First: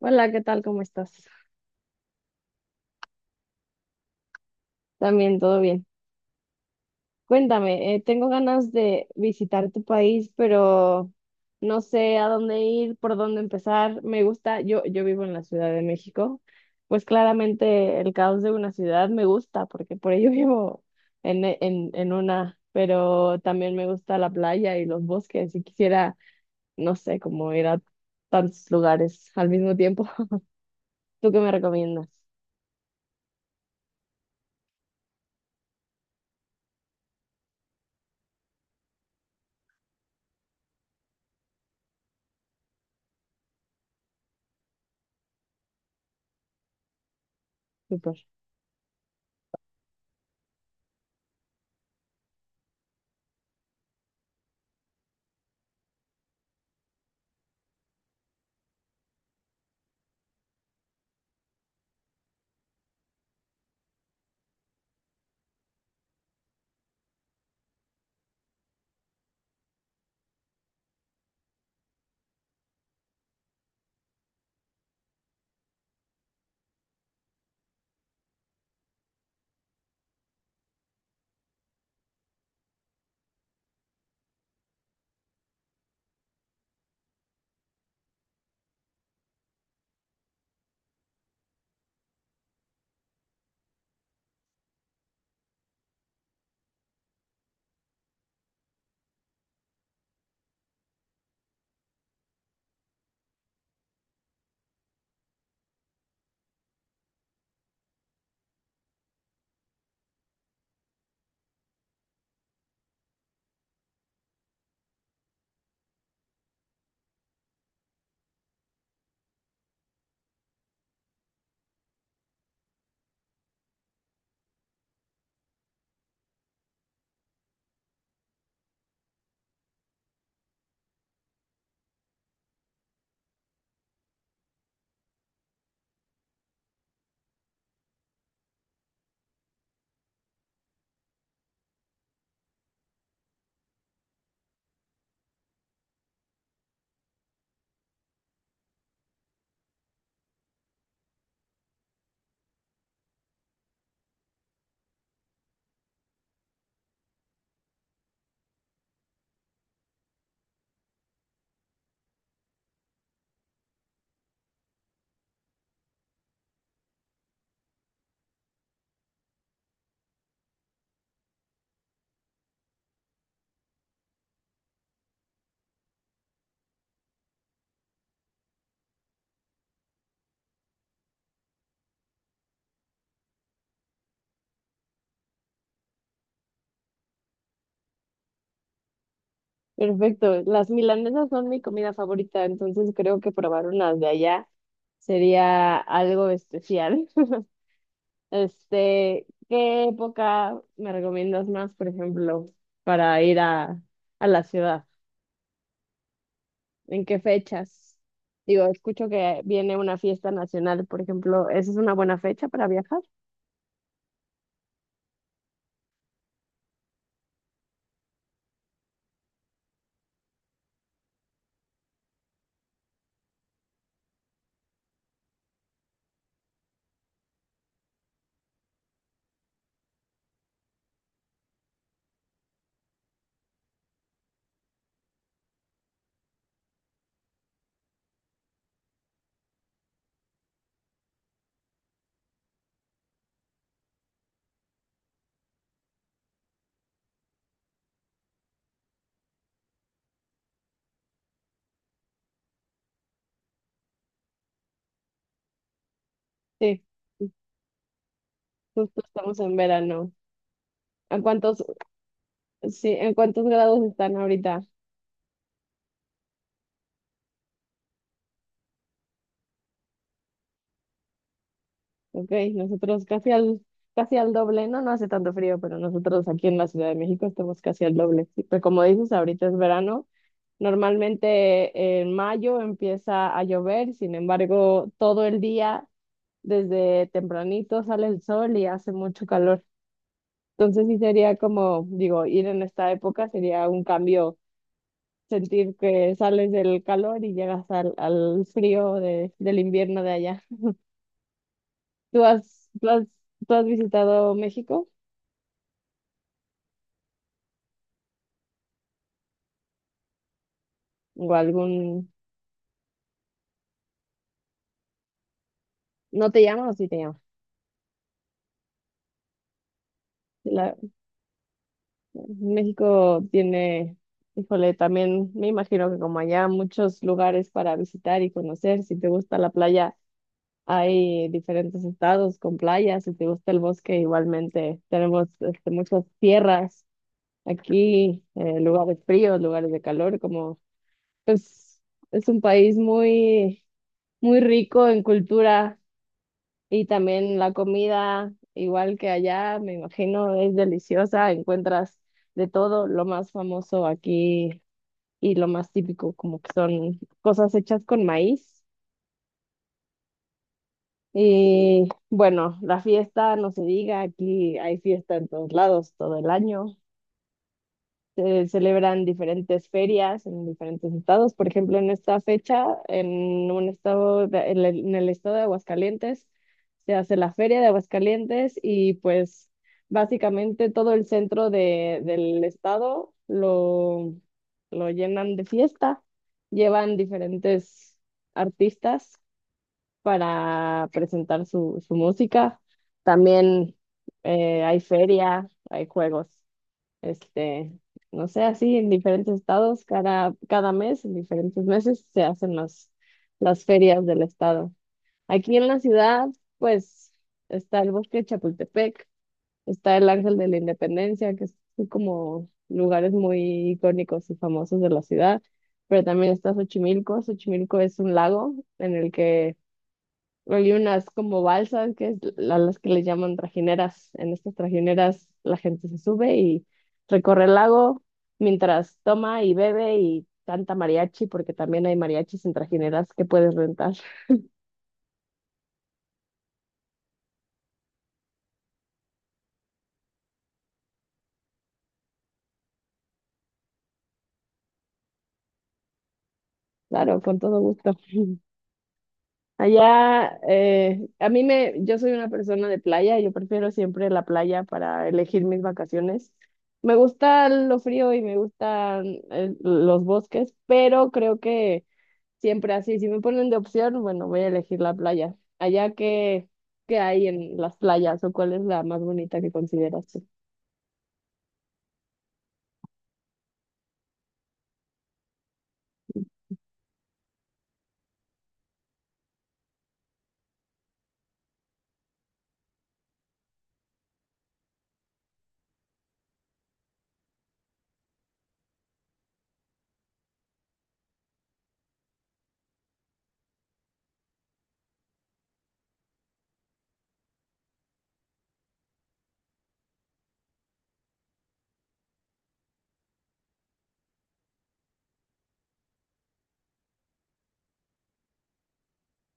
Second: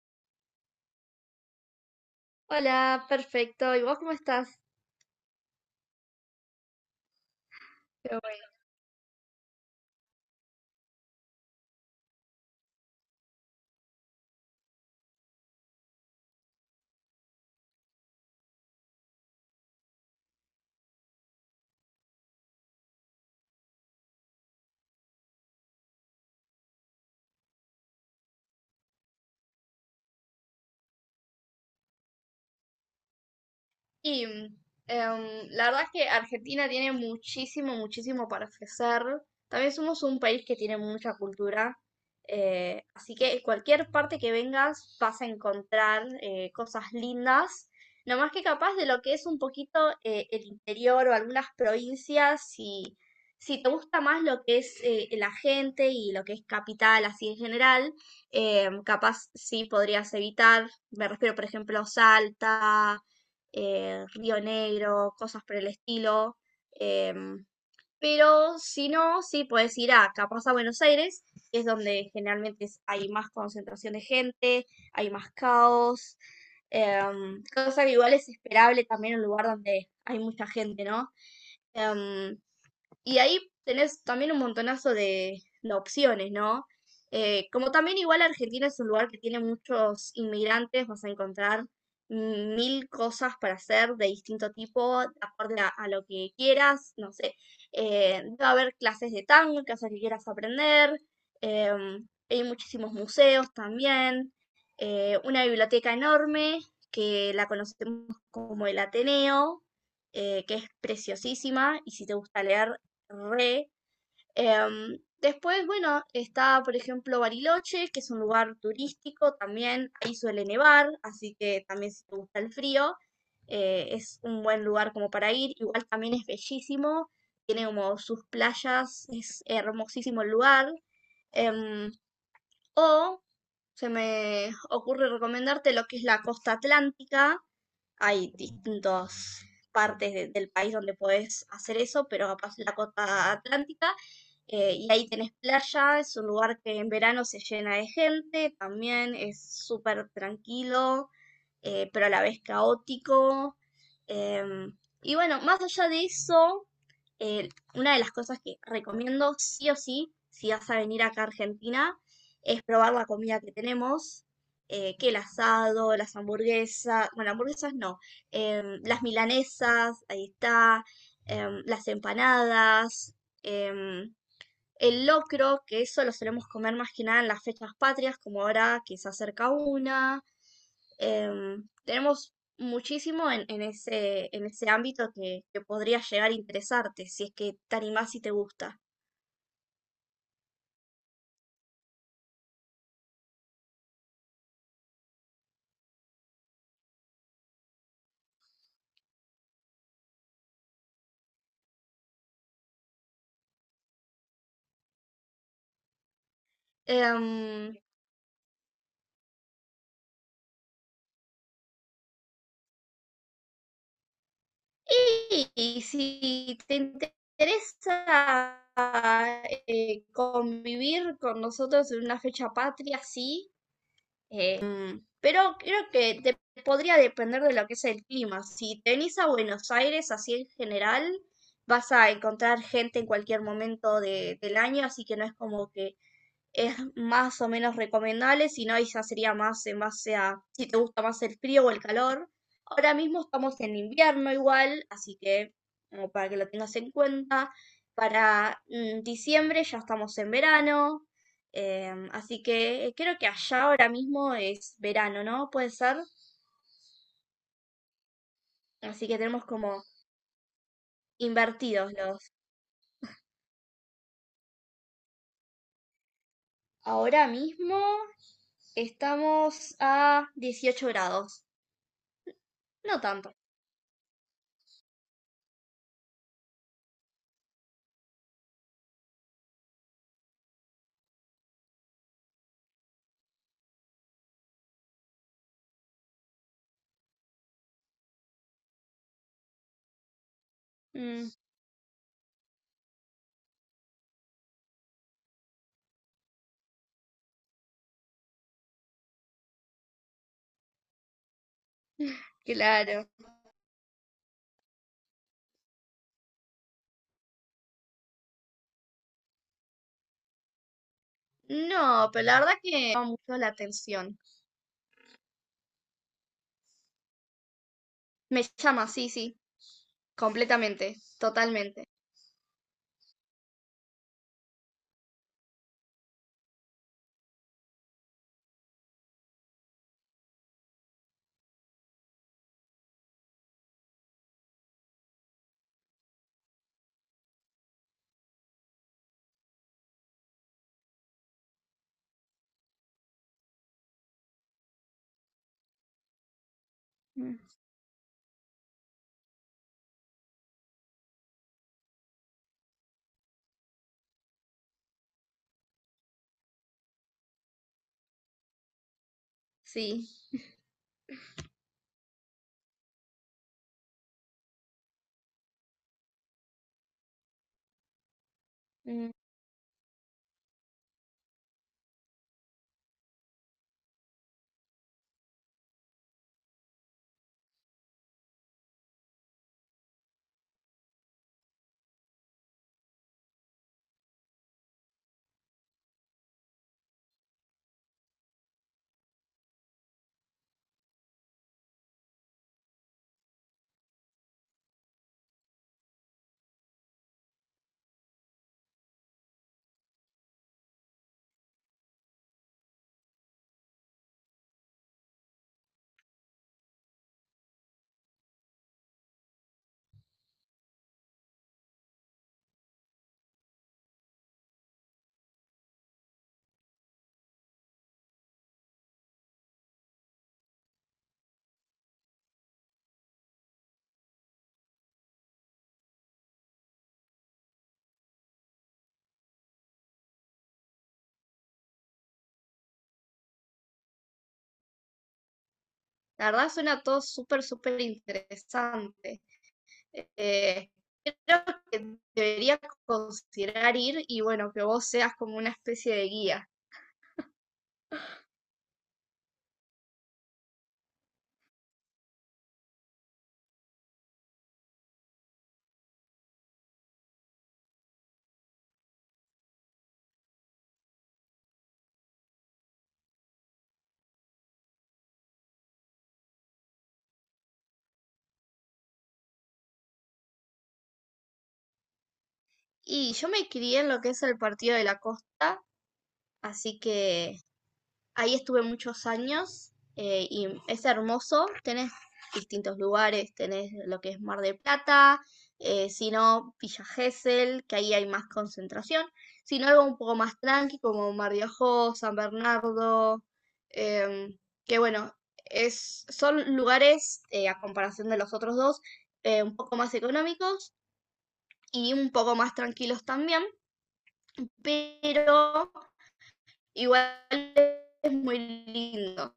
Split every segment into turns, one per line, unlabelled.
Hola, ¿qué tal? ¿Cómo estás?
Hola, perfecto. ¿Y vos cómo estás?
También, todo bien. Cuéntame,
Qué
tengo
bueno.
ganas de visitar tu país, pero no sé a dónde ir, por dónde empezar. Me gusta, yo vivo en la Ciudad de México, pues claramente el caos de una ciudad me gusta, porque por ello vivo en una, pero también me gusta la playa y los bosques y quisiera, no sé, como ir a tantos lugares al mismo tiempo. ¿Tú qué me recomiendas?
Y em, la verdad es que Argentina tiene muchísimo, muchísimo para ofrecer. También somos un país que tiene mucha cultura. Así que cualquier parte que vengas vas a encontrar cosas lindas.
Súper.
No más que capaz de lo que es un poquito el interior o algunas provincias, si te gusta más lo que es la gente y lo que es capital así en general, capaz sí podrías evitar. Me refiero, por ejemplo, a Salta, Río Negro, cosas por el estilo. em, pero si no, sí puedes ir a capaz a Buenos Aires, que es donde generalmente hay más concentración de gente, hay más caos. Cosa que igual es esperable también en un lugar donde hay mucha gente, ¿no? Em, y ahí tenés también un montonazo de opciones, ¿no? Como también igual Argentina es un lugar que tiene muchos inmigrantes, vas a encontrar mil cosas para hacer de distinto tipo, acorde a lo que quieras, no sé. Va a haber clases de tango, cosas que quieras aprender, hay muchísimos museos también, una biblioteca enorme que la conocemos como el Ateneo, que es preciosísima y si te gusta leer. Re. Después, bueno, está, por ejemplo, Bariloche, que es un lugar turístico también. Ahí suele nevar, así que también si te gusta el frío, es un buen lugar como para ir. Igual también es bellísimo, tiene como sus playas, es hermosísimo el lugar. Em, o se me ocurre recomendarte lo que es la costa atlántica, hay distintas partes del país donde podés hacer eso, pero capaz la costa atlántica, y ahí tenés playa, es un lugar que en verano se llena de gente, también es súper tranquilo, pero a la vez caótico. em, y bueno, más allá de eso, eh, una de las cosas que recomiendo sí o sí, si vas a venir acá a Argentina, es probar la comida que tenemos que el asado, las hamburguesas, bueno, hamburguesas no, las milanesas, ahí está, las empanadas, em, el locro, que eso lo solemos comer más que nada en las fechas patrias, como ahora que se acerca una. Tenemos muchísimo en ese ámbito que podría llegar a interesarte, si es que te animás y te gusta.
Perfecto. Las milanesas son mi comida favorita, entonces creo que probar unas de allá sería algo especial. Este, ¿qué época me recomiendas más, por ejemplo, para ir a la ciudad? ¿En qué
Em,
fechas? Digo, escucho que viene una fiesta nacional, por ejemplo, ¿esa es una buena fecha para viajar?
Y si te interesa convivir con nosotros en una fecha patria, sí, pero creo que podría depender de lo que es el clima. Si te venís a Buenos Aires, así en general, vas a encontrar gente en cualquier momento del año, así que no es como que es más o menos recomendable, si no, ahí ya sería más en base a si te gusta más el frío o el calor. Ahora mismo estamos en invierno igual, así que como para que lo tengas en cuenta, para diciembre ya estamos en verano. Así que creo que allá ahora mismo es verano, ¿no? Puede ser.
Sí, justo
Así que
estamos
tenemos
en
como
verano. ¿En cuántos,
invertidos los.
sí, en cuántos grados están ahorita?
Ahora mismo estamos a 18 grados.
Ok,
No
nosotros
tanto.
casi al doble, no, no hace tanto frío, pero nosotros aquí en la Ciudad de México estamos casi al doble. Sí, pero como dices, ahorita es verano. Normalmente en mayo empieza a llover, sin embargo, todo el día, desde tempranito sale el sol y hace mucho calor. Entonces sí
Mm,
sería como, digo, ir en esta época sería un cambio, sentir que sales del calor y llegas al frío del invierno de allá. ¿Tú has, tú has,
claro.
tú has visitado México? ¿O algún?
No, pero la verdad que llama mucho la atención.
¿No te llaman o sí te llaman?
Me llama, sí, sí.
La-
Completamente. Totalmente.
México tiene, híjole, también me imagino que como allá muchos lugares para visitar y conocer. Si te gusta la playa, hay diferentes estados con playas. Si te gusta el bosque, igualmente tenemos este, muchas tierras aquí, lugares fríos, lugares de calor, como pues es un país muy rico en cultura. Y también
Mm,
la comida, igual que allá, me imagino, es deliciosa. Encuentras de todo, lo más famoso aquí y lo más típico, como que son cosas hechas con maíz.
sí.
Y bueno, la fiesta, no se diga, aquí hay fiesta en todos lados todo el año. Se celebran
Mm,
diferentes ferias en diferentes estados. Por ejemplo, en esta fecha, en un en el estado de Aguascalientes, se hace la Feria de Aguascalientes y pues básicamente todo el centro del lo llenan de fiesta. Llevan diferentes artistas para presentar su música. También hay feria, hay juegos este, no sé, así en diferentes estados, cada mes, en diferentes meses, se hacen las ferias del estado. Aquí en la ciudad, pues, está el Bosque de Chapultepec, está el Ángel de la Independencia, que son como lugares muy icónicos y famosos de la ciudad, pero también está Xochimilco. Xochimilco es un lago en el que hay unas como balsas, las que le llaman trajineras. En estas trajineras la gente se sube y recorre el lago mientras toma y bebe y canta mariachi, porque también hay mariachis en trajineras que puedes rentar.
La verdad suena todo súper, súper interesante. Eh, Creo que debería considerar ir y bueno, que vos seas como una especie de guía.
Claro, con todo gusto. Allá, yo soy una persona de playa, yo prefiero siempre la playa para elegir mis vacaciones. Me gusta lo frío y me gustan los bosques, pero creo que siempre así, si me ponen de opción, bueno, voy a elegir la playa. Allá qué hay en las playas, ¿o cuál es la más bonita que consideras tú?
Y yo me crié en lo que es el Partido de la Costa, así que ahí estuve muchos años y es hermoso. Tenés distintos lugares, tenés lo que es Mar del Plata, si no, Villa Gesell, que ahí hay más concentración, si no, algo un poco más tranqui como Mar de Ajó, San Bernardo, em, que bueno, es, son lugares a comparación de los otros dos un poco más económicos y un poco más tranquilos también, pero igual es muy lindo.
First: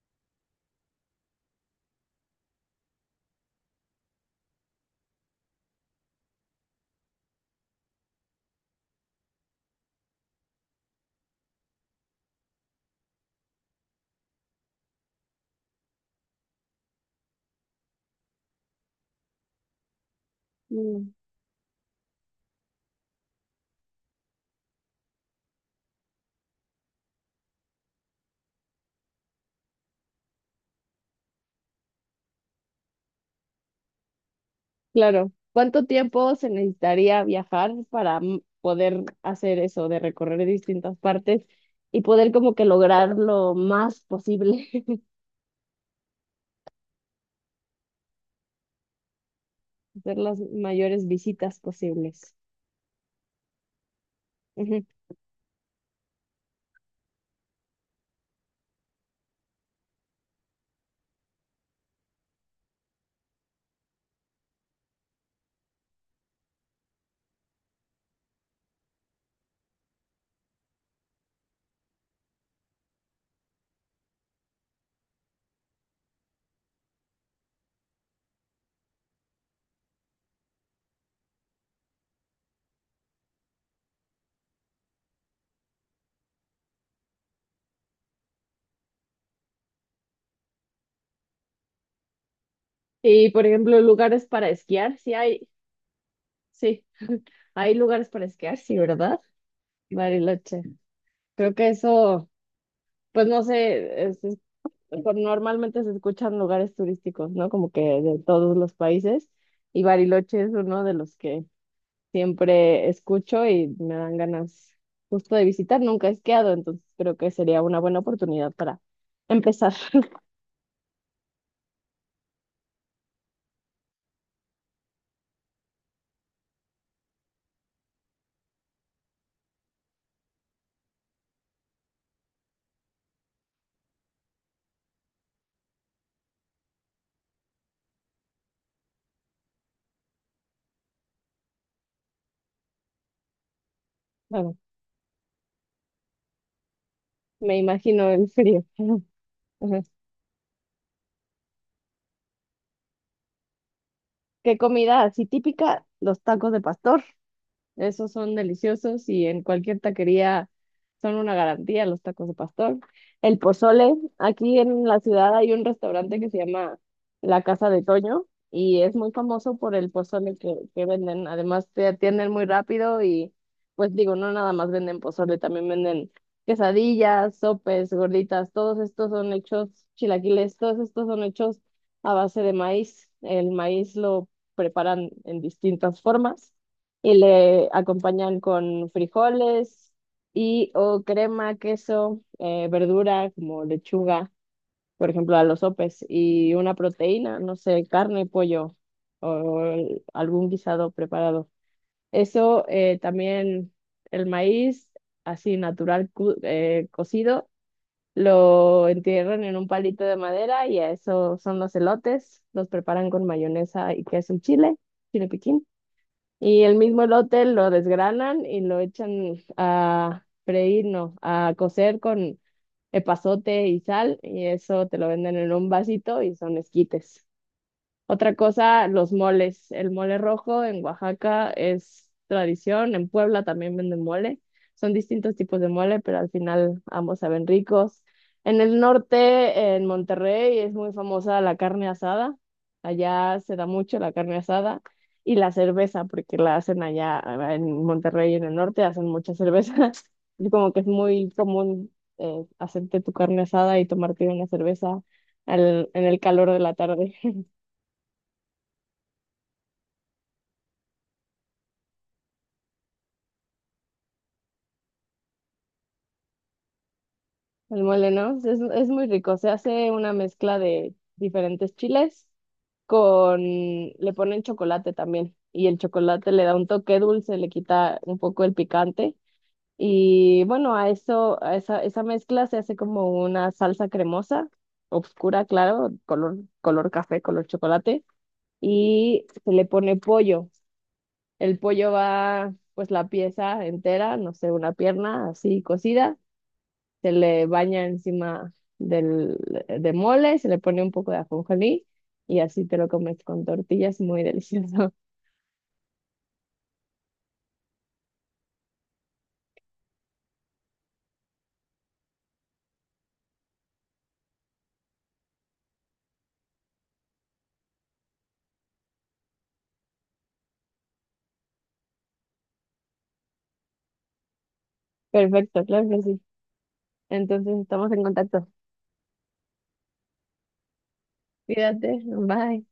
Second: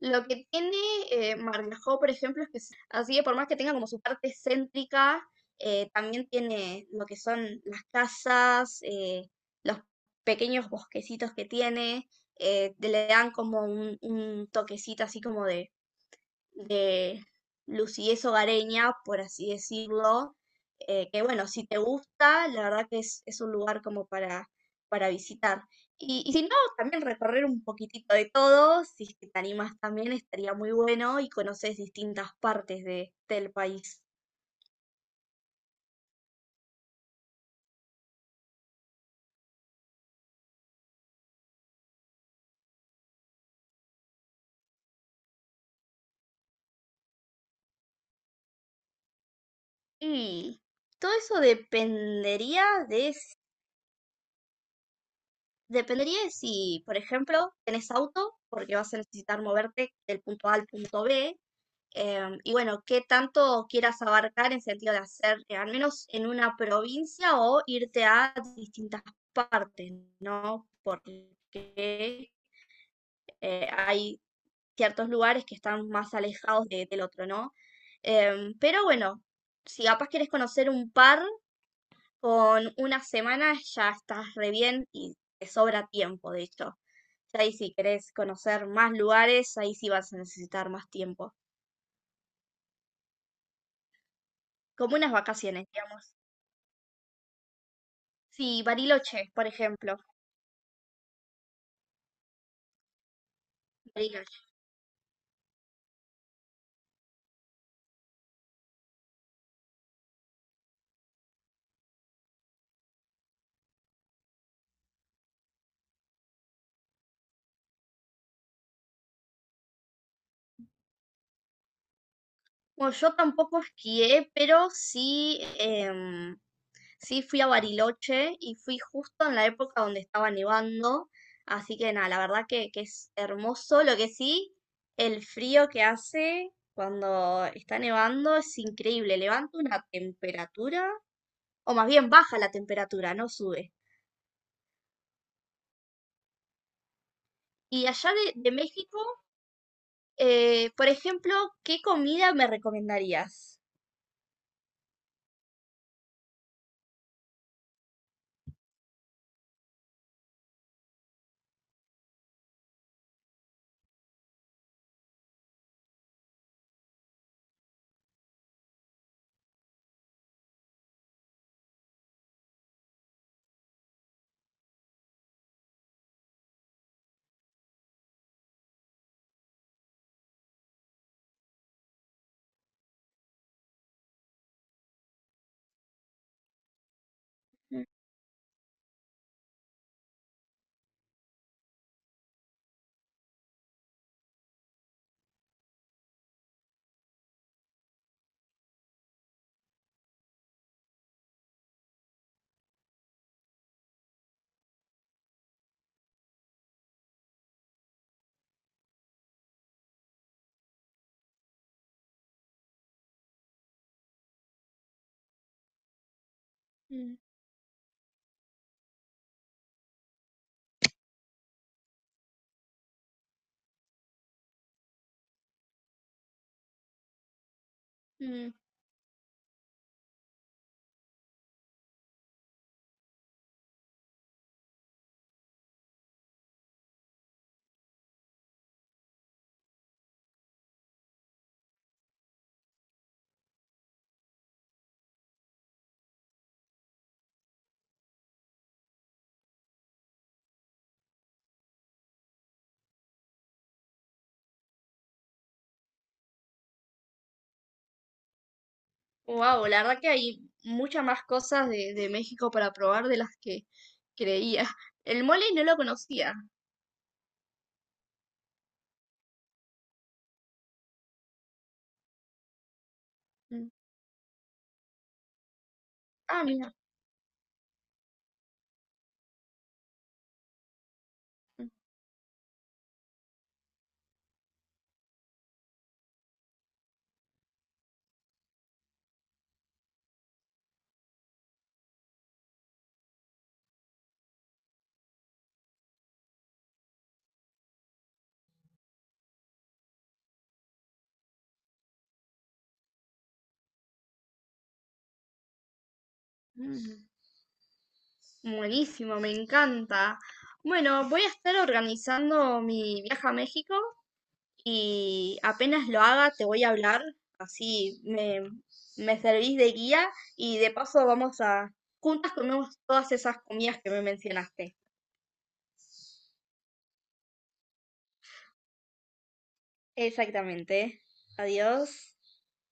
Lo que tiene Margajó, por ejemplo, es que así que por más que tenga como su parte céntrica, también tiene lo que son las casas, los pequeños bosquecitos que tiene, te le dan como un toquecito así como de lucidez hogareña, por así decirlo,
Mm,
que bueno, si te gusta, la verdad que es un lugar como para visitar. Y si no, también recorrer un poquitito de todo, si es que te animas también, estaría muy bueno y conoces distintas partes de, del país.
claro. ¿Cuánto tiempo se necesitaría viajar para poder hacer eso, de recorrer distintas partes y poder como que lograr lo más posible, hacer las
Y
mayores
todo eso
visitas posibles?
dependería
Ujú.
dependería de si, por ejemplo, tenés auto, porque vas a necesitar moverte del punto A al punto B. Y bueno, qué tanto quieras abarcar en sentido de hacer, al menos en una provincia o irte a distintas partes, ¿no? Porque hay ciertos lugares que están más alejados del otro, ¿no? Pero bueno, si capaz quieres conocer un par, con una semana ya estás re bien y te sobra tiempo, de hecho. Ya ahí si querés conocer más lugares, ahí sí vas a necesitar más tiempo.
Y por ejemplo, lugares para esquiar,
Como unas vacaciones, digamos.
sí, hay lugares para esquiar,
Sí,
sí, ¿verdad?
Bariloche, por ejemplo.
Bariloche. Creo que eso. Pues no sé,
Bariloche.
normalmente se escuchan lugares turísticos, ¿no? Como que de todos los países. Y Bariloche es uno de los que siempre escucho y me dan ganas justo de visitar. Nunca he esquiado, entonces creo que sería una buena oportunidad para empezar.
Bueno, yo tampoco esquié, pero sí, sí fui a Bariloche y fui justo en la época donde estaba nevando. Así que nada, la verdad que es hermoso. Lo que sí, el frío que hace cuando está nevando es increíble. Levanta una temperatura, o más bien baja la temperatura, no sube.
Bueno, me
Y
imagino
allá
el
de
frío.
México,
Ajá.
por ejemplo, ¿qué comida me recomendarías?
¿Qué comida así típica? Los tacos de pastor. Esos son deliciosos y en cualquier taquería son una garantía los tacos de pastor. El pozole, aquí en la ciudad hay un restaurante que se llama La Casa de Toño y es muy famoso por el pozole que venden. Además te atienden muy rápido y pues digo, no nada más venden pozole, también venden quesadillas, sopes, gorditas, todos estos son hechos, chilaquiles, todos estos son hechos a base de maíz. El maíz lo preparan en distintas formas y le
Mm,
acompañan con frijoles y o crema, queso, verdura como lechuga, por ejemplo, a los sopes, y una proteína, no sé, carne, pollo algún guisado preparado. Eso también el maíz así cocido. Lo entierran en un palito de madera y a eso son los elotes. Los preparan con mayonesa y queso en chile, chile piquín, y el mismo
mm,
elote lo desgranan y lo echan a freír, no, a cocer con epazote y sal, y eso te lo venden en un vasito y son esquites. Otra
mm.
cosa, los moles. El mole rojo en Oaxaca es tradición, en Puebla también venden mole. Son distintos tipos de mole, pero al final ambos saben ricos. En el norte, en Monterrey, es muy famosa la carne asada. Allá se da mucho la carne asada y la cerveza, porque la hacen allá en Monterrey, en el norte, hacen mucha cerveza. Y como que es muy común hacerte tu carne asada y tomarte una cerveza en el calor de la tarde.
Wow, la verdad que hay muchas más cosas de México para probar de las que creía. El mole no lo conocía.
El mole, ¿no? Es muy rico. Se hace una mezcla de diferentes chiles con,
Mm,
le ponen chocolate también. Y el chocolate
ah,
le da un
mira.
toque dulce, le quita un poco el picante. Y bueno, a eso, esa mezcla se hace como una salsa cremosa, oscura, claro, color café, color chocolate. Y se le pone pollo. El pollo va, pues la pieza entera, no sé, una pierna así cocida, se le baña encima del, de mole, se le pone un poco de ajonjolí y así te lo comes con tortillas, muy delicioso.
Mm. Buenísimo, me encanta. Bueno, voy a estar organizando mi viaje a México y apenas lo haga te voy a hablar, así me servís de guía y de paso juntas comemos todas esas comidas que me mencionaste.
Perfecto, claro que sí. Entonces estamos en contacto.
Exactamente.
Cuídate,
Adiós.
bye.